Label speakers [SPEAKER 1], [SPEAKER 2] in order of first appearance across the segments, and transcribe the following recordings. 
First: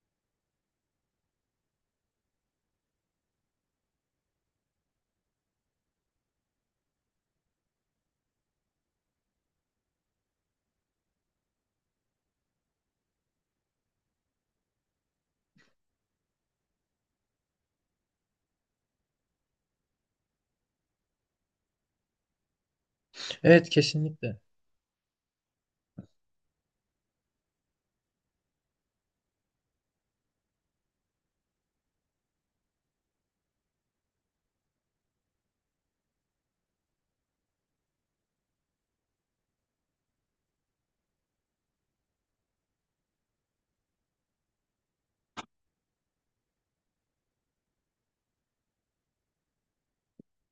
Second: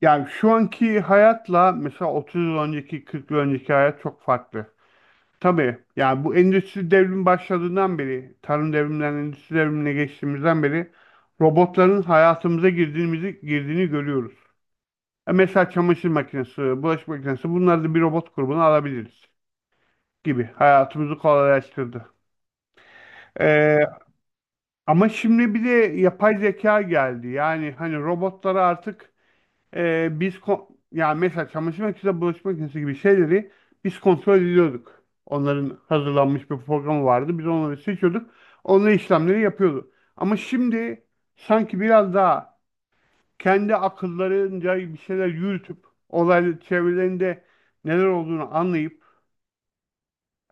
[SPEAKER 1] Yani şu anki hayatla mesela 30 yıl önceki, 40 yıl önceki hayat çok farklı. Tabii yani bu endüstri devrimi başladığından beri, tarım devriminden endüstri devrimine geçtiğimizden beri robotların hayatımıza girdiğimizi, girdiğini görüyoruz. E mesela çamaşır makinesi, bulaşık makinesi bunları da bir robot grubuna alabiliriz gibi hayatımızı kolaylaştırdı.
[SPEAKER 2] Evet,
[SPEAKER 1] E,
[SPEAKER 2] kesinlikle.
[SPEAKER 1] Ama şimdi bir de yapay zeka geldi. Yani hani robotlara artık yani mesela çamaşır makinesi, bulaşık makinesi gibi şeyleri biz kontrol ediyorduk. Onların hazırlanmış bir programı vardı. Biz onları seçiyorduk. Onunla işlemleri yapıyordu. Ama şimdi sanki biraz daha kendi akıllarınca bir şeyler yürütüp olaylı çevrelerinde neler olduğunu anlayıp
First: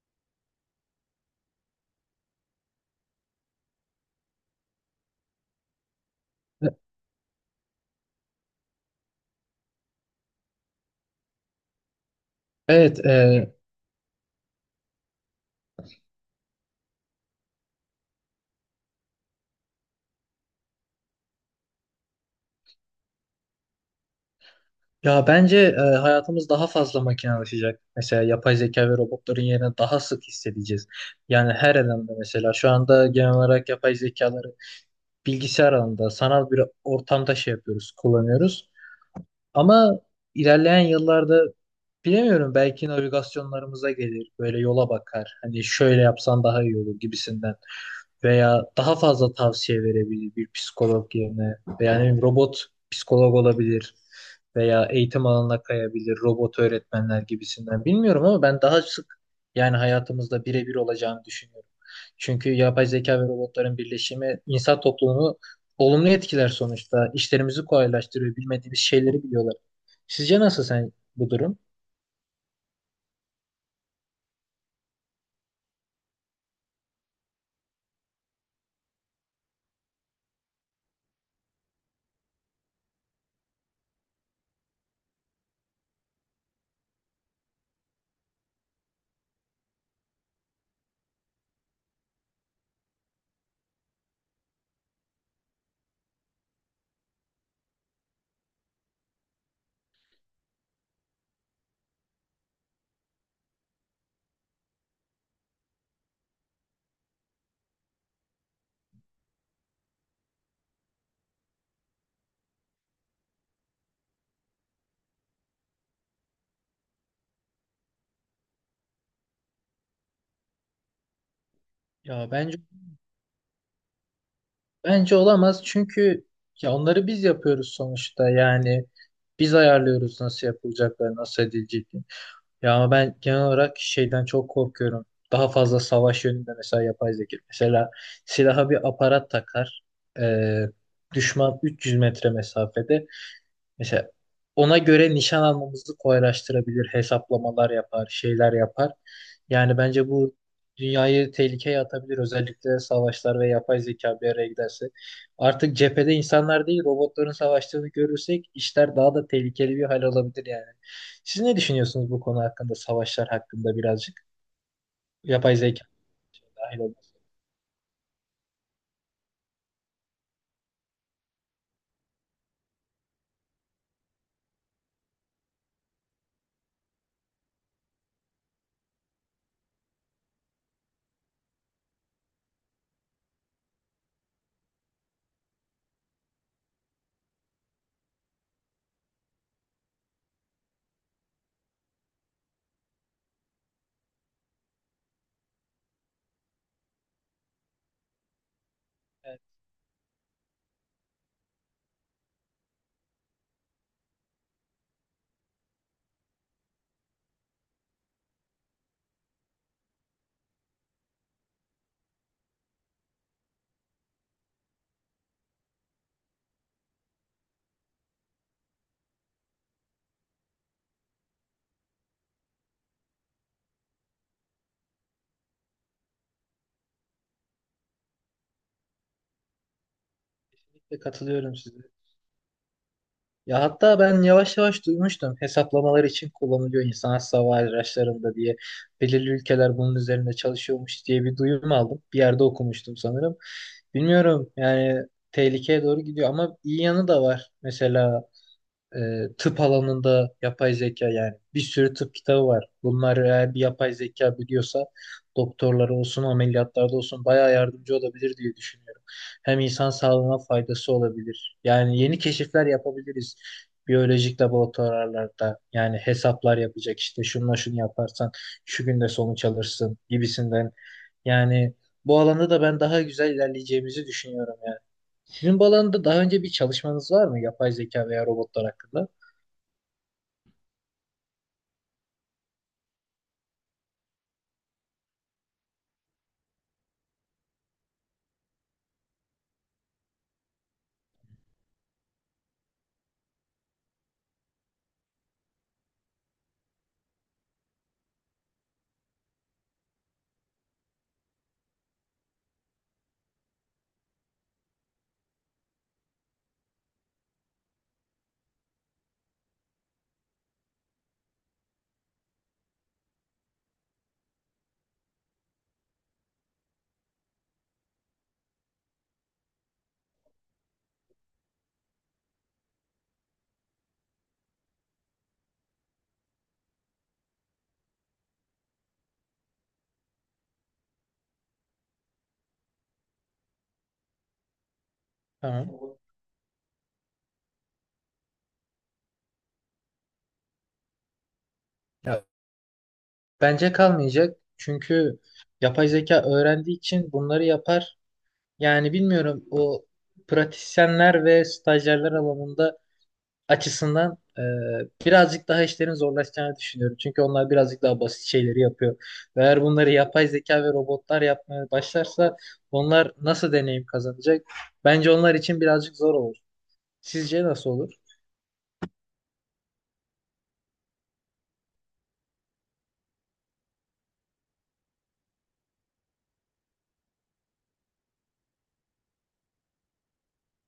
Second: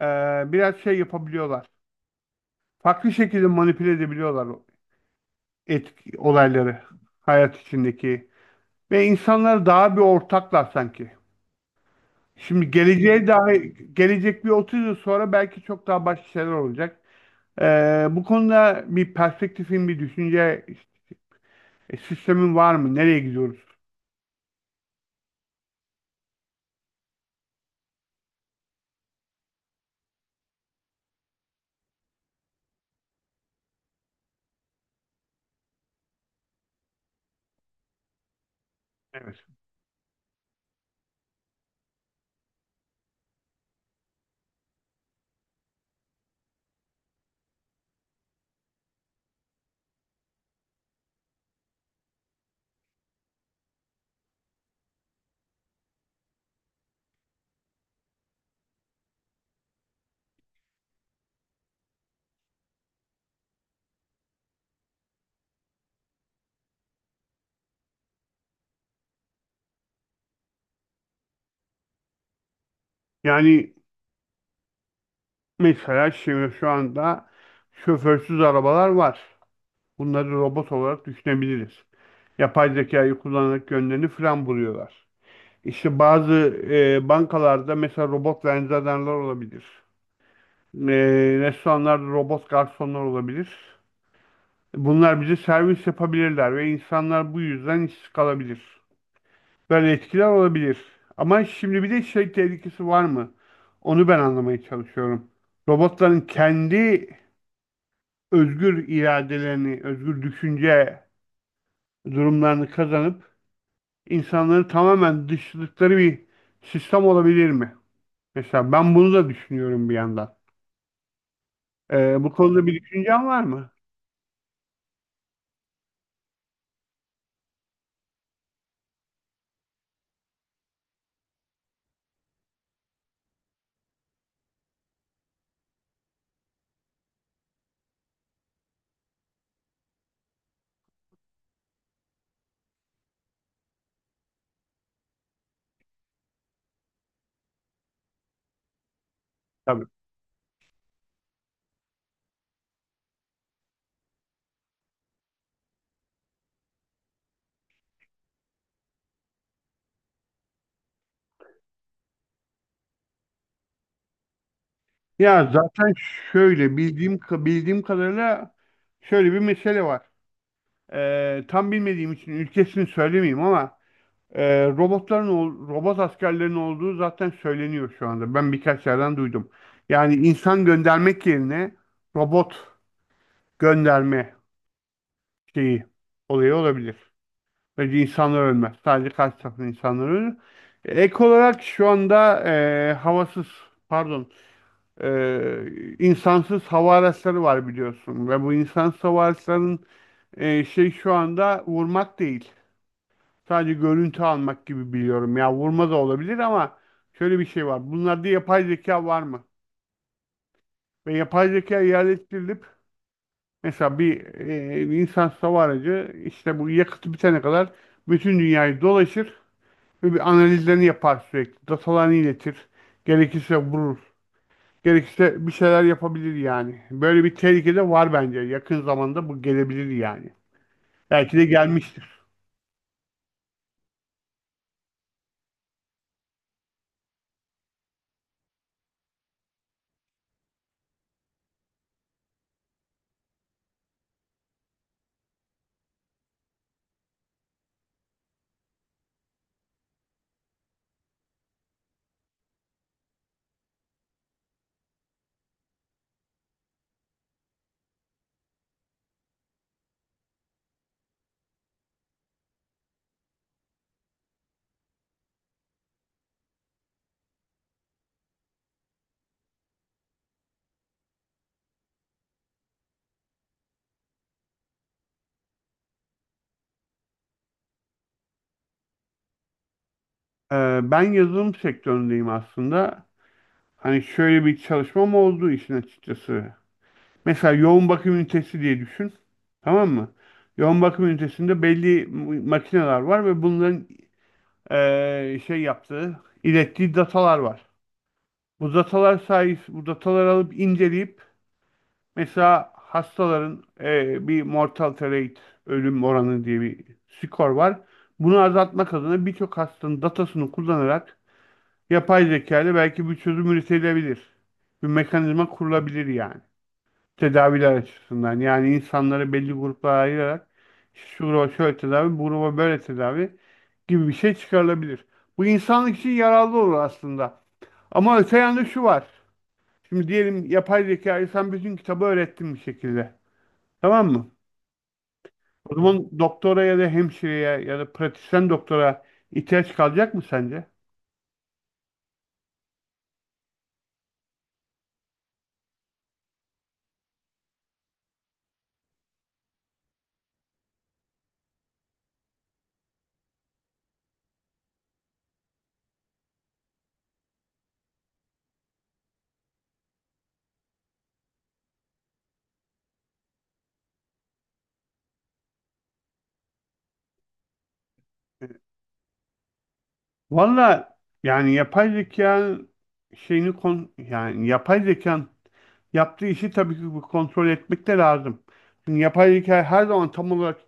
[SPEAKER 1] e, biraz şey yapabiliyorlar. Farklı şekilde manipüle edebiliyorlar o etki, olayları hayat içindeki. Ve insanlar daha bir ortaklar sanki. Şimdi
[SPEAKER 2] Evet
[SPEAKER 1] geleceğe
[SPEAKER 2] e,
[SPEAKER 1] dair, gelecek bir 30 yıl sonra belki çok daha başka şeyler olacak. Bu konuda bir perspektifin, bir düşünce sistemin var mı? Nereye gidiyoruz?
[SPEAKER 2] ya bence hayatımız daha fazla makinalaşacak. Mesela yapay zeka ve robotların yerine daha sık hissedeceğiz. Yani her alanda mesela şu anda genel olarak yapay zekaları bilgisayar alanında sanal bir ortamda şey yapıyoruz, kullanıyoruz.
[SPEAKER 1] Evet.
[SPEAKER 2] Ama ilerleyen yıllarda bilemiyorum, belki navigasyonlarımıza gelir. Böyle yola bakar. Hani şöyle yapsan daha iyi olur gibisinden. Veya daha fazla tavsiye verebilir bir psikolog yerine veya ne bileyim, robot psikolog olabilir veya eğitim alanına kayabilir, robot öğretmenler gibisinden. Bilmiyorum ama ben daha sık, yani hayatımızda birebir olacağını düşünüyorum. Çünkü yapay zeka ve robotların birleşimi insan toplumunu olumlu etkiler sonuçta. İşlerimizi kolaylaştırıyor, bilmediğimiz şeyleri biliyorlar. Sizce nasıl sen bu durum?
[SPEAKER 1] Yani mesela şimdi şu anda şoförsüz arabalar var. Bunları robot olarak düşünebiliriz. Yapay zekayı kullanarak yönlerini fren buluyorlar. İşte bazı bankalarda mesela robot vernizyaderler olabilir. E, Restoranlarda robot garsonlar olabilir. Bunlar bize servis yapabilirler ve insanlar bu yüzden işsiz kalabilir. Böyle etkiler olabilir. Ama şimdi bir de şey tehlikesi var mı? Onu ben anlamaya çalışıyorum. Robotların kendi özgür iradelerini, özgür düşünce durumlarını kazanıp insanları tamamen dışladıkları bir sistem olabilir mi? Mesela ben bunu da düşünüyorum bir yandan.
[SPEAKER 2] Ya
[SPEAKER 1] Bu
[SPEAKER 2] bence
[SPEAKER 1] konuda bir düşüncen var mı?
[SPEAKER 2] Bence olamaz çünkü ya onları biz yapıyoruz sonuçta, yani biz ayarlıyoruz nasıl yapılacakları, nasıl edileceklerini. Ya ama ben genel olarak şeyden çok korkuyorum. Daha fazla savaş yönünde mesela yapay zeka. Mesela silaha bir aparat takar. Ee, Düşman 300 metre mesafede. Mesela ona göre nişan almamızı kolaylaştırabilir, hesaplamalar yapar, şeyler yapar. Yani
[SPEAKER 1] Tabii.
[SPEAKER 2] bence bu dünyayı tehlikeye atabilir. Özellikle savaşlar ve yapay zeka bir araya giderse. Artık cephede insanlar değil, robotların savaştığını görürsek işler daha da tehlikeli bir hal alabilir yani. Siz ne düşünüyorsunuz bu konu hakkında, savaşlar hakkında birazcık?
[SPEAKER 1] Ya
[SPEAKER 2] Yapay zeka
[SPEAKER 1] zaten şöyle
[SPEAKER 2] dahil olması.
[SPEAKER 1] bildiğim kadarıyla şöyle bir mesele var. Tam bilmediğim için ülkesini söylemeyeyim ama robot askerlerin olduğu zaten söyleniyor şu anda. Ben birkaç yerden duydum. Yani insan göndermek yerine robot gönderme şeyi olayı olabilir. Böylece insanlar ölmez. Sadece karşı tarafın insanlar ölür. Ek olarak şu anda e, havasız pardon insansız hava araçları var biliyorsun ve bu insansız hava
[SPEAKER 2] Evet,
[SPEAKER 1] araçlarının şey şu anda vurmak değil. Sadece görüntü almak gibi biliyorum. Ya vurma da olabilir ama şöyle bir şey var. Bunlarda yapay zeka var mı? Ve yapay zeka yerleştirilip mesela bir insansız hava aracı işte bu yakıtı bitene kadar bütün dünyayı dolaşır ve bir analizlerini yapar sürekli. Datalarını iletir. Gerekirse vurur. Gerekirse bir şeyler yapabilir yani. Böyle bir tehlike de var bence. Yakın zamanda bu gelebilir yani.
[SPEAKER 2] kesinlikle
[SPEAKER 1] Belki de
[SPEAKER 2] katılıyorum size.
[SPEAKER 1] gelmiştir.
[SPEAKER 2] Ya hatta ben yavaş yavaş duymuştum, hesaplamalar için kullanılıyor insan hava araçlarında diye. Belirli ülkeler bunun üzerinde çalışıyormuş diye bir duyum aldım. Bir yerde okumuştum sanırım. Bilmiyorum yani, tehlikeye doğru gidiyor ama iyi yanı da var. Mesela e, tıp alanında yapay zeka, yani bir sürü tıp kitabı var. Bunlar eğer bir yapay zeka biliyorsa doktorlara olsun, ameliyatlarda olsun bayağı yardımcı olabilir diye düşünüyorum. Hem insan sağlığına faydası olabilir. Yani yeni keşifler yapabiliriz. Biyolojik laboratuvarlarda yani hesaplar yapacak, işte şunla şunu yaparsan şu günde sonuç alırsın gibisinden. Yani bu alanda da ben daha güzel ilerleyeceğimizi düşünüyorum yani. Sizin bu alanda daha önce bir çalışmanız var mı, yapay zeka veya robotlar hakkında?
[SPEAKER 1] Ben yazılım sektöründeyim aslında. Hani şöyle bir çalışmam oldu işin açıkçası. Mesela yoğun bakım ünitesi diye düşün. Tamam mı? Yoğun bakım ünitesinde belli makineler var ve bunların şey yaptığı, ilettiği datalar var. Bu datalar sayesinde bu dataları alıp inceleyip mesela hastaların bir mortality rate, ölüm oranı diye bir skor var. Bunu azaltmak adına birçok hastanın datasını kullanarak yapay zeka ile belki bir çözüm üretilebilir. Bir mekanizma kurulabilir yani. Tedaviler açısından. Yani insanları belli gruplara ayırarak şu gruba şöyle tedavi, bu gruba böyle tedavi gibi bir şey çıkarılabilir. Bu insanlık için yararlı olur aslında. Ama öte yanda şu var. Şimdi diyelim yapay zekayı sen bütün kitabı öğrettin bir şekilde. Tamam mı?
[SPEAKER 2] Tamam.
[SPEAKER 1] O zaman doktora ya da hemşireye ya da pratisyen doktora ihtiyaç kalacak mı sence?
[SPEAKER 2] Ya, bence kalmayacak. Çünkü yapay zeka öğrendiği için bunları yapar. Yani bilmiyorum, o pratisyenler ve stajyerler alanında açısından, birazcık daha işlerin zorlaşacağını düşünüyorum. Çünkü onlar birazcık daha basit şeyleri yapıyor. Ve eğer bunları yapay zeka ve robotlar yapmaya başlarsa onlar nasıl deneyim kazanacak? Bence onlar için birazcık zor olur. Sizce nasıl olur?
[SPEAKER 1] Valla yani yapay zeka şeyini kon yani yapay zekan yaptığı işi tabii ki bu kontrol etmek de lazım. Çünkü yapay zeka her zaman tam olarak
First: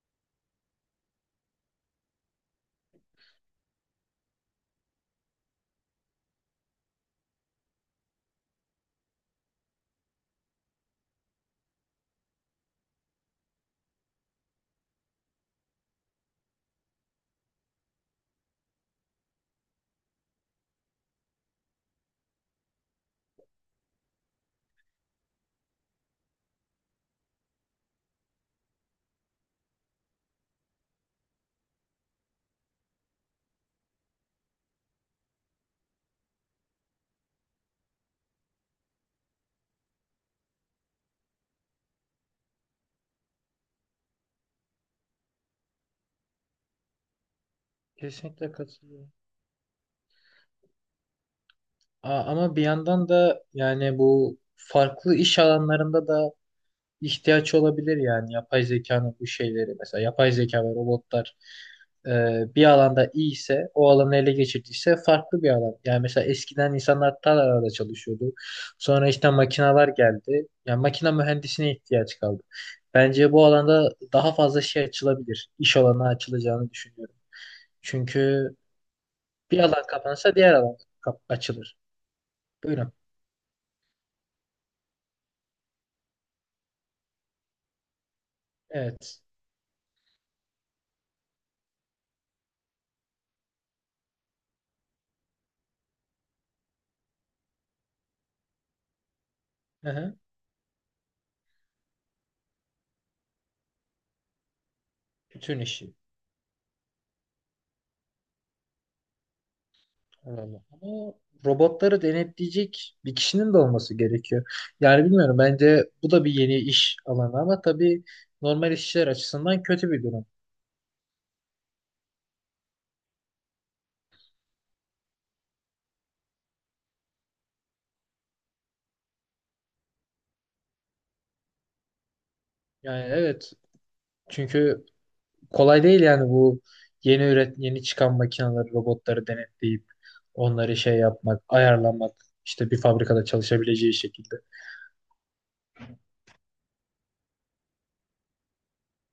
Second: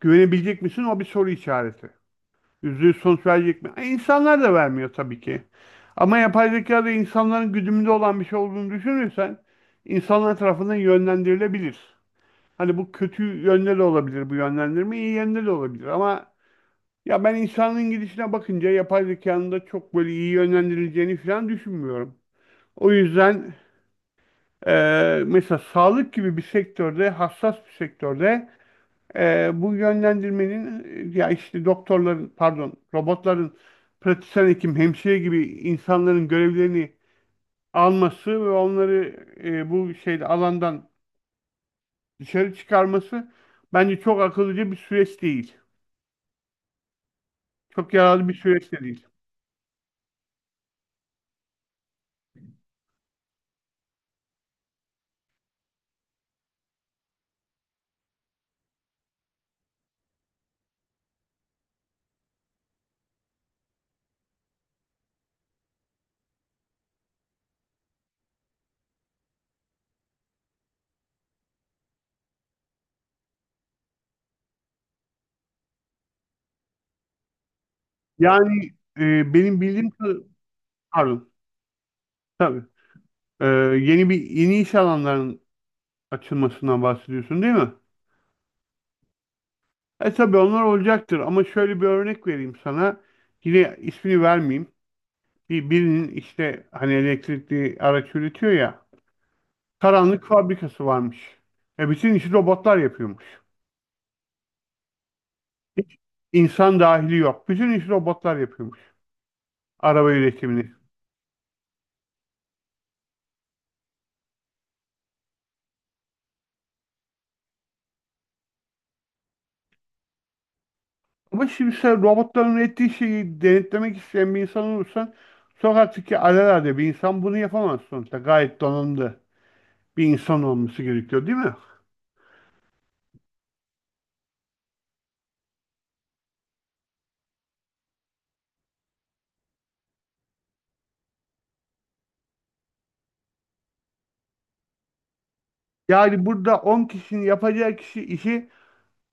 [SPEAKER 1] güvenebilecek misin? O bir soru işareti. Yüzde yüz sonuç verecek mi? İnsanlar da vermiyor tabii ki. Ama yapay zekada insanların güdümünde olan bir şey olduğunu düşünürsen insanlar tarafından yönlendirilebilir. Hani bu kötü yönde de olabilir bu yönlendirme, iyi yönde de olabilir ama ya ben insanın gidişine bakınca yapay zekanın da çok böyle iyi yönlendirileceğini falan düşünmüyorum. O yüzden mesela sağlık gibi bir sektörde, hassas bir sektörde bu yönlendirmenin ya işte doktorların, pardon, robotların pratisyen hekim, hemşire gibi insanların görevlerini alması ve onları bu şeyde alandan dışarı çıkarması bence çok akıllıca bir süreç değil. Çok yararlı bir
[SPEAKER 2] Kesinlikle
[SPEAKER 1] süreç de değil.
[SPEAKER 2] katılıyorum. Ama bir yandan da yani bu farklı iş alanlarında da ihtiyaç olabilir, yani yapay zekanın bu şeyleri, mesela yapay zeka ve robotlar bir alanda iyi ise, o alanı ele geçirdiyse farklı bir alan. Yani mesela eskiden insanlar tarlalarda çalışıyordu. Sonra işte makineler geldi. Yani makine mühendisine ihtiyaç kaldı. Bence bu alanda daha fazla şey açılabilir. İş alanı açılacağını düşünüyorum. Çünkü
[SPEAKER 1] Yani e,
[SPEAKER 2] bir
[SPEAKER 1] benim
[SPEAKER 2] alan
[SPEAKER 1] bildiğim kı-
[SPEAKER 2] kapanırsa diğer alan
[SPEAKER 1] pardon
[SPEAKER 2] açılır.
[SPEAKER 1] tabii
[SPEAKER 2] Buyurun.
[SPEAKER 1] E, Yeni bir yeni iş alanlarının açılmasından bahsediyorsun değil mi?
[SPEAKER 2] Evet.
[SPEAKER 1] E tabii onlar olacaktır ama şöyle bir örnek vereyim sana. Yine ismini vermeyeyim. Bir, birinin işte hani elektrikli araç üretiyor ya
[SPEAKER 2] Hı hı,
[SPEAKER 1] karanlık fabrikası varmış. E bütün işi robotlar yapıyormuş.
[SPEAKER 2] bütün işi.
[SPEAKER 1] Hiç insan dahili yok. Bütün işi robotlar yapıyormuş. Araba
[SPEAKER 2] Tamam.
[SPEAKER 1] üretimini.
[SPEAKER 2] Ama robotları denetleyecek bir kişinin de olması gerekiyor. Yani bilmiyorum, bence bu da bir yeni iş alanı ama tabii normal işçiler açısından kötü bir durum.
[SPEAKER 1] Ama şimdi sen robotların ettiği şeyi denetlemek isteyen bir insan olursan sokaktaki alelade bir insan bunu yapamaz sonuçta. Gayet donanımlı bir insan olması gerekiyor değil mi?
[SPEAKER 2] Yani evet, çünkü kolay değil yani bu yeni çıkan makineleri, robotları denetleyip onları şey yapmak, ayarlamak, işte bir fabrikada çalışabileceği şekilde.
[SPEAKER 1] Yani burada 10 kişinin yapacağı kişi işi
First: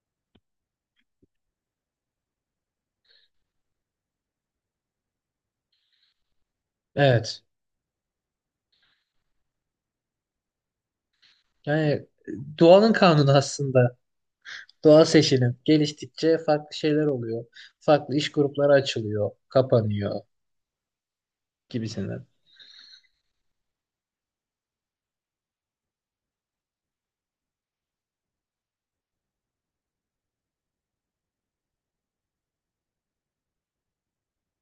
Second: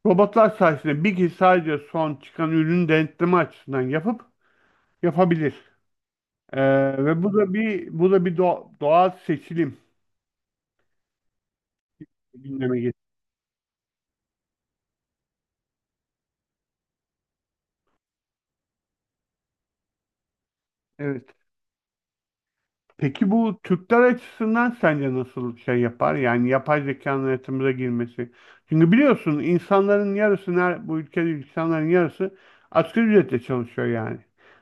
[SPEAKER 1] robotlar sayesinde bir kişi sadece son çıkan ürünü denetleme açısından yapıp yapabilir. Ve bu
[SPEAKER 2] Evet.
[SPEAKER 1] da bir doğal seçilim
[SPEAKER 2] Yani
[SPEAKER 1] gündeme
[SPEAKER 2] doğanın
[SPEAKER 1] getir.
[SPEAKER 2] kanunu aslında. Doğa seçilim geliştikçe farklı şeyler oluyor. Farklı iş grupları açılıyor, kapanıyor
[SPEAKER 1] Evet.
[SPEAKER 2] gibisinden.
[SPEAKER 1] Peki bu Türkler açısından sence nasıl şey yapar? Yani yapay zekanın hayatımıza girmesi. Çünkü biliyorsun bu ülkede insanların yarısı asgari ücretle çalışıyor yani.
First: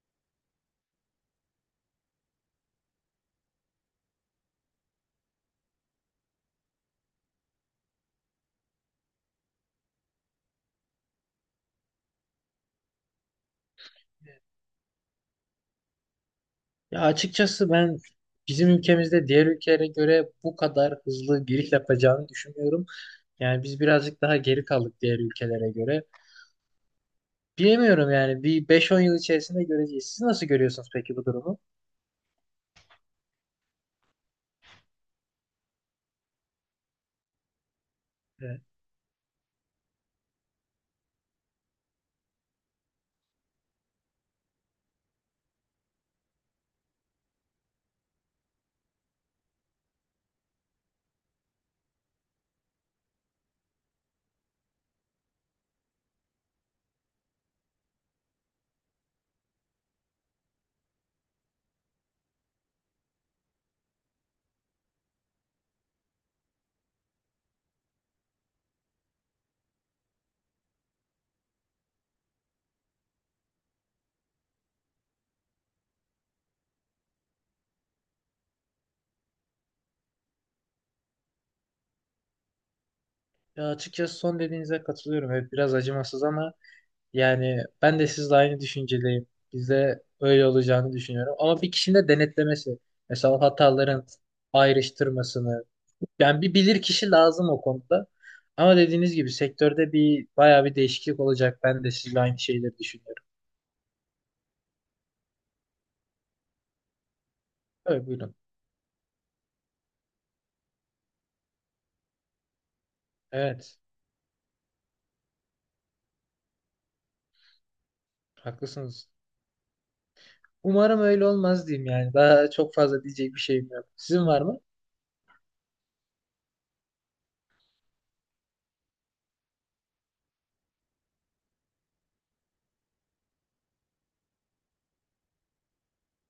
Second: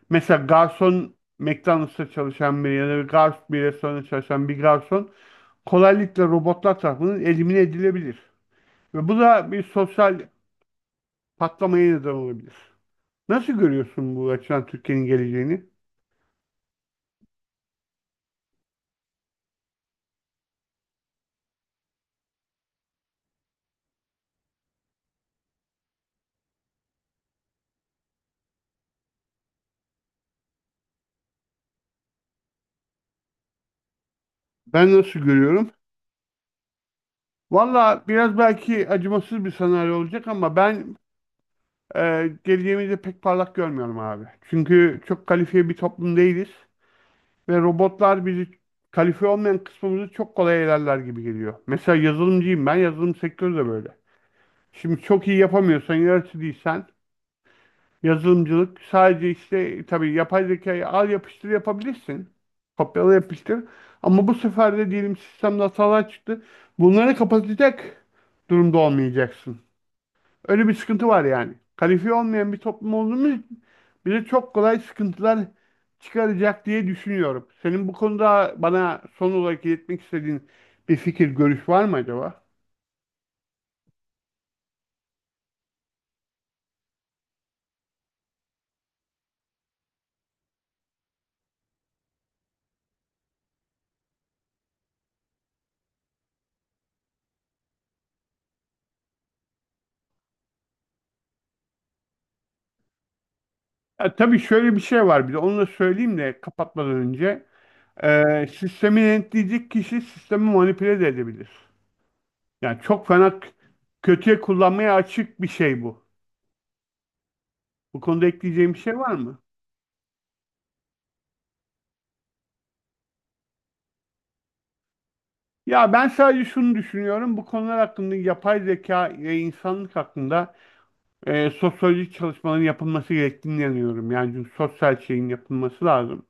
[SPEAKER 1] Mesela garson McDonald's'ta çalışan biri ya da bir garson bir restoranda çalışan bir garson kolaylıkla robotlar tarafından elimine edilebilir. Ve bu da bir sosyal patlamaya neden olabilir. Nasıl görüyorsun bu açıdan Türkiye'nin geleceğini?
[SPEAKER 2] Ya açıkçası ben bizim ülkemizde diğer ülkelere göre bu kadar hızlı giriş yapacağını düşünmüyorum. Yani biz birazcık daha geri kaldık diğer ülkelere göre. Bilemiyorum yani, bir 5-10 yıl içerisinde göreceğiz. Siz nasıl görüyorsunuz peki bu durumu?
[SPEAKER 1] Ben nasıl görüyorum? Valla biraz
[SPEAKER 2] Evet.
[SPEAKER 1] belki acımasız bir senaryo olacak ama ben geleceğimizi pek parlak görmüyorum abi. Çünkü çok kalifiye bir toplum değiliz ve robotlar bizi kalifiye olmayan kısmımızı çok kolay elerler gibi geliyor. Mesela yazılımcıyım ben, yazılım sektörü de böyle. Şimdi çok iyi yapamıyorsan, yaratıcı değilsen yazılımcılık sadece işte tabii yapay zekayı al yapıştır yapabilirsin. Kopyala yapıştır. Ama bu sefer de diyelim sistemde hatalar çıktı. Bunları kapatacak durumda olmayacaksın. Öyle bir sıkıntı var yani. Kalifiye olmayan bir toplum olduğumuz için bize çok kolay sıkıntılar çıkaracak diye düşünüyorum. Senin bu konuda bana son olarak iletmek istediğin bir fikir, görüş var mı acaba?
[SPEAKER 2] Ya açıkçası son dediğinize katılıyorum. Evet, biraz acımasız ama yani ben de sizle aynı düşüncedeyim. Bizde öyle olacağını düşünüyorum. Ama bir kişinin de denetlemesi, mesela hataların ayrıştırmasını, yani bir bilir kişi lazım o konuda. Ama dediğiniz gibi sektörde bir bayağı bir değişiklik olacak. Ben de sizle aynı şeyleri düşünüyorum.
[SPEAKER 1] Ya, tabii şöyle bir şey var bir de onu da söyleyeyim de kapatmadan önce.
[SPEAKER 2] Evet, buyurun.
[SPEAKER 1] Sistemi denetleyecek kişi sistemi manipüle de edebilir. Yani çok fena k-
[SPEAKER 2] Evet,
[SPEAKER 1] Kötüye kullanmaya açık bir şey bu. Bu konuda ekleyeceğim bir şey
[SPEAKER 2] haklısınız.
[SPEAKER 1] var mı?
[SPEAKER 2] Umarım öyle olmaz diyeyim yani. Daha çok fazla diyecek bir şeyim yok. Sizin var mı?
[SPEAKER 1] Ya ben sadece şunu düşünüyorum. Bu konular hakkında yapay zeka ve insanlık hakkında sosyolojik çalışmaların yapılması gerektiğini inanıyorum. Yani çünkü sosyal şeyin yapılması lazım.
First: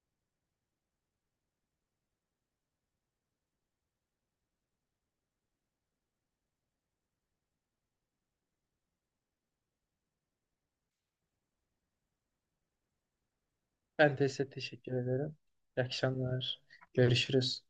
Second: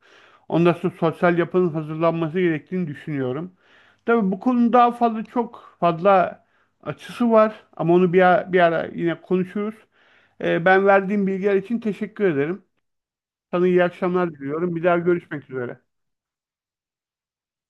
[SPEAKER 1] Ondan sonra sosyal yapının hazırlanması gerektiğini düşünüyorum. Tabii bu konunun daha fazla çok fazla açısı var ama onu bir ara yine konuşuruz. Ben verdiğim bilgiler için teşekkür ederim. Sana iyi
[SPEAKER 2] Ben de
[SPEAKER 1] akşamlar
[SPEAKER 2] size
[SPEAKER 1] diliyorum. Bir
[SPEAKER 2] teşekkür
[SPEAKER 1] daha
[SPEAKER 2] ederim.
[SPEAKER 1] görüşmek üzere.
[SPEAKER 2] İyi akşamlar. Görüşürüz.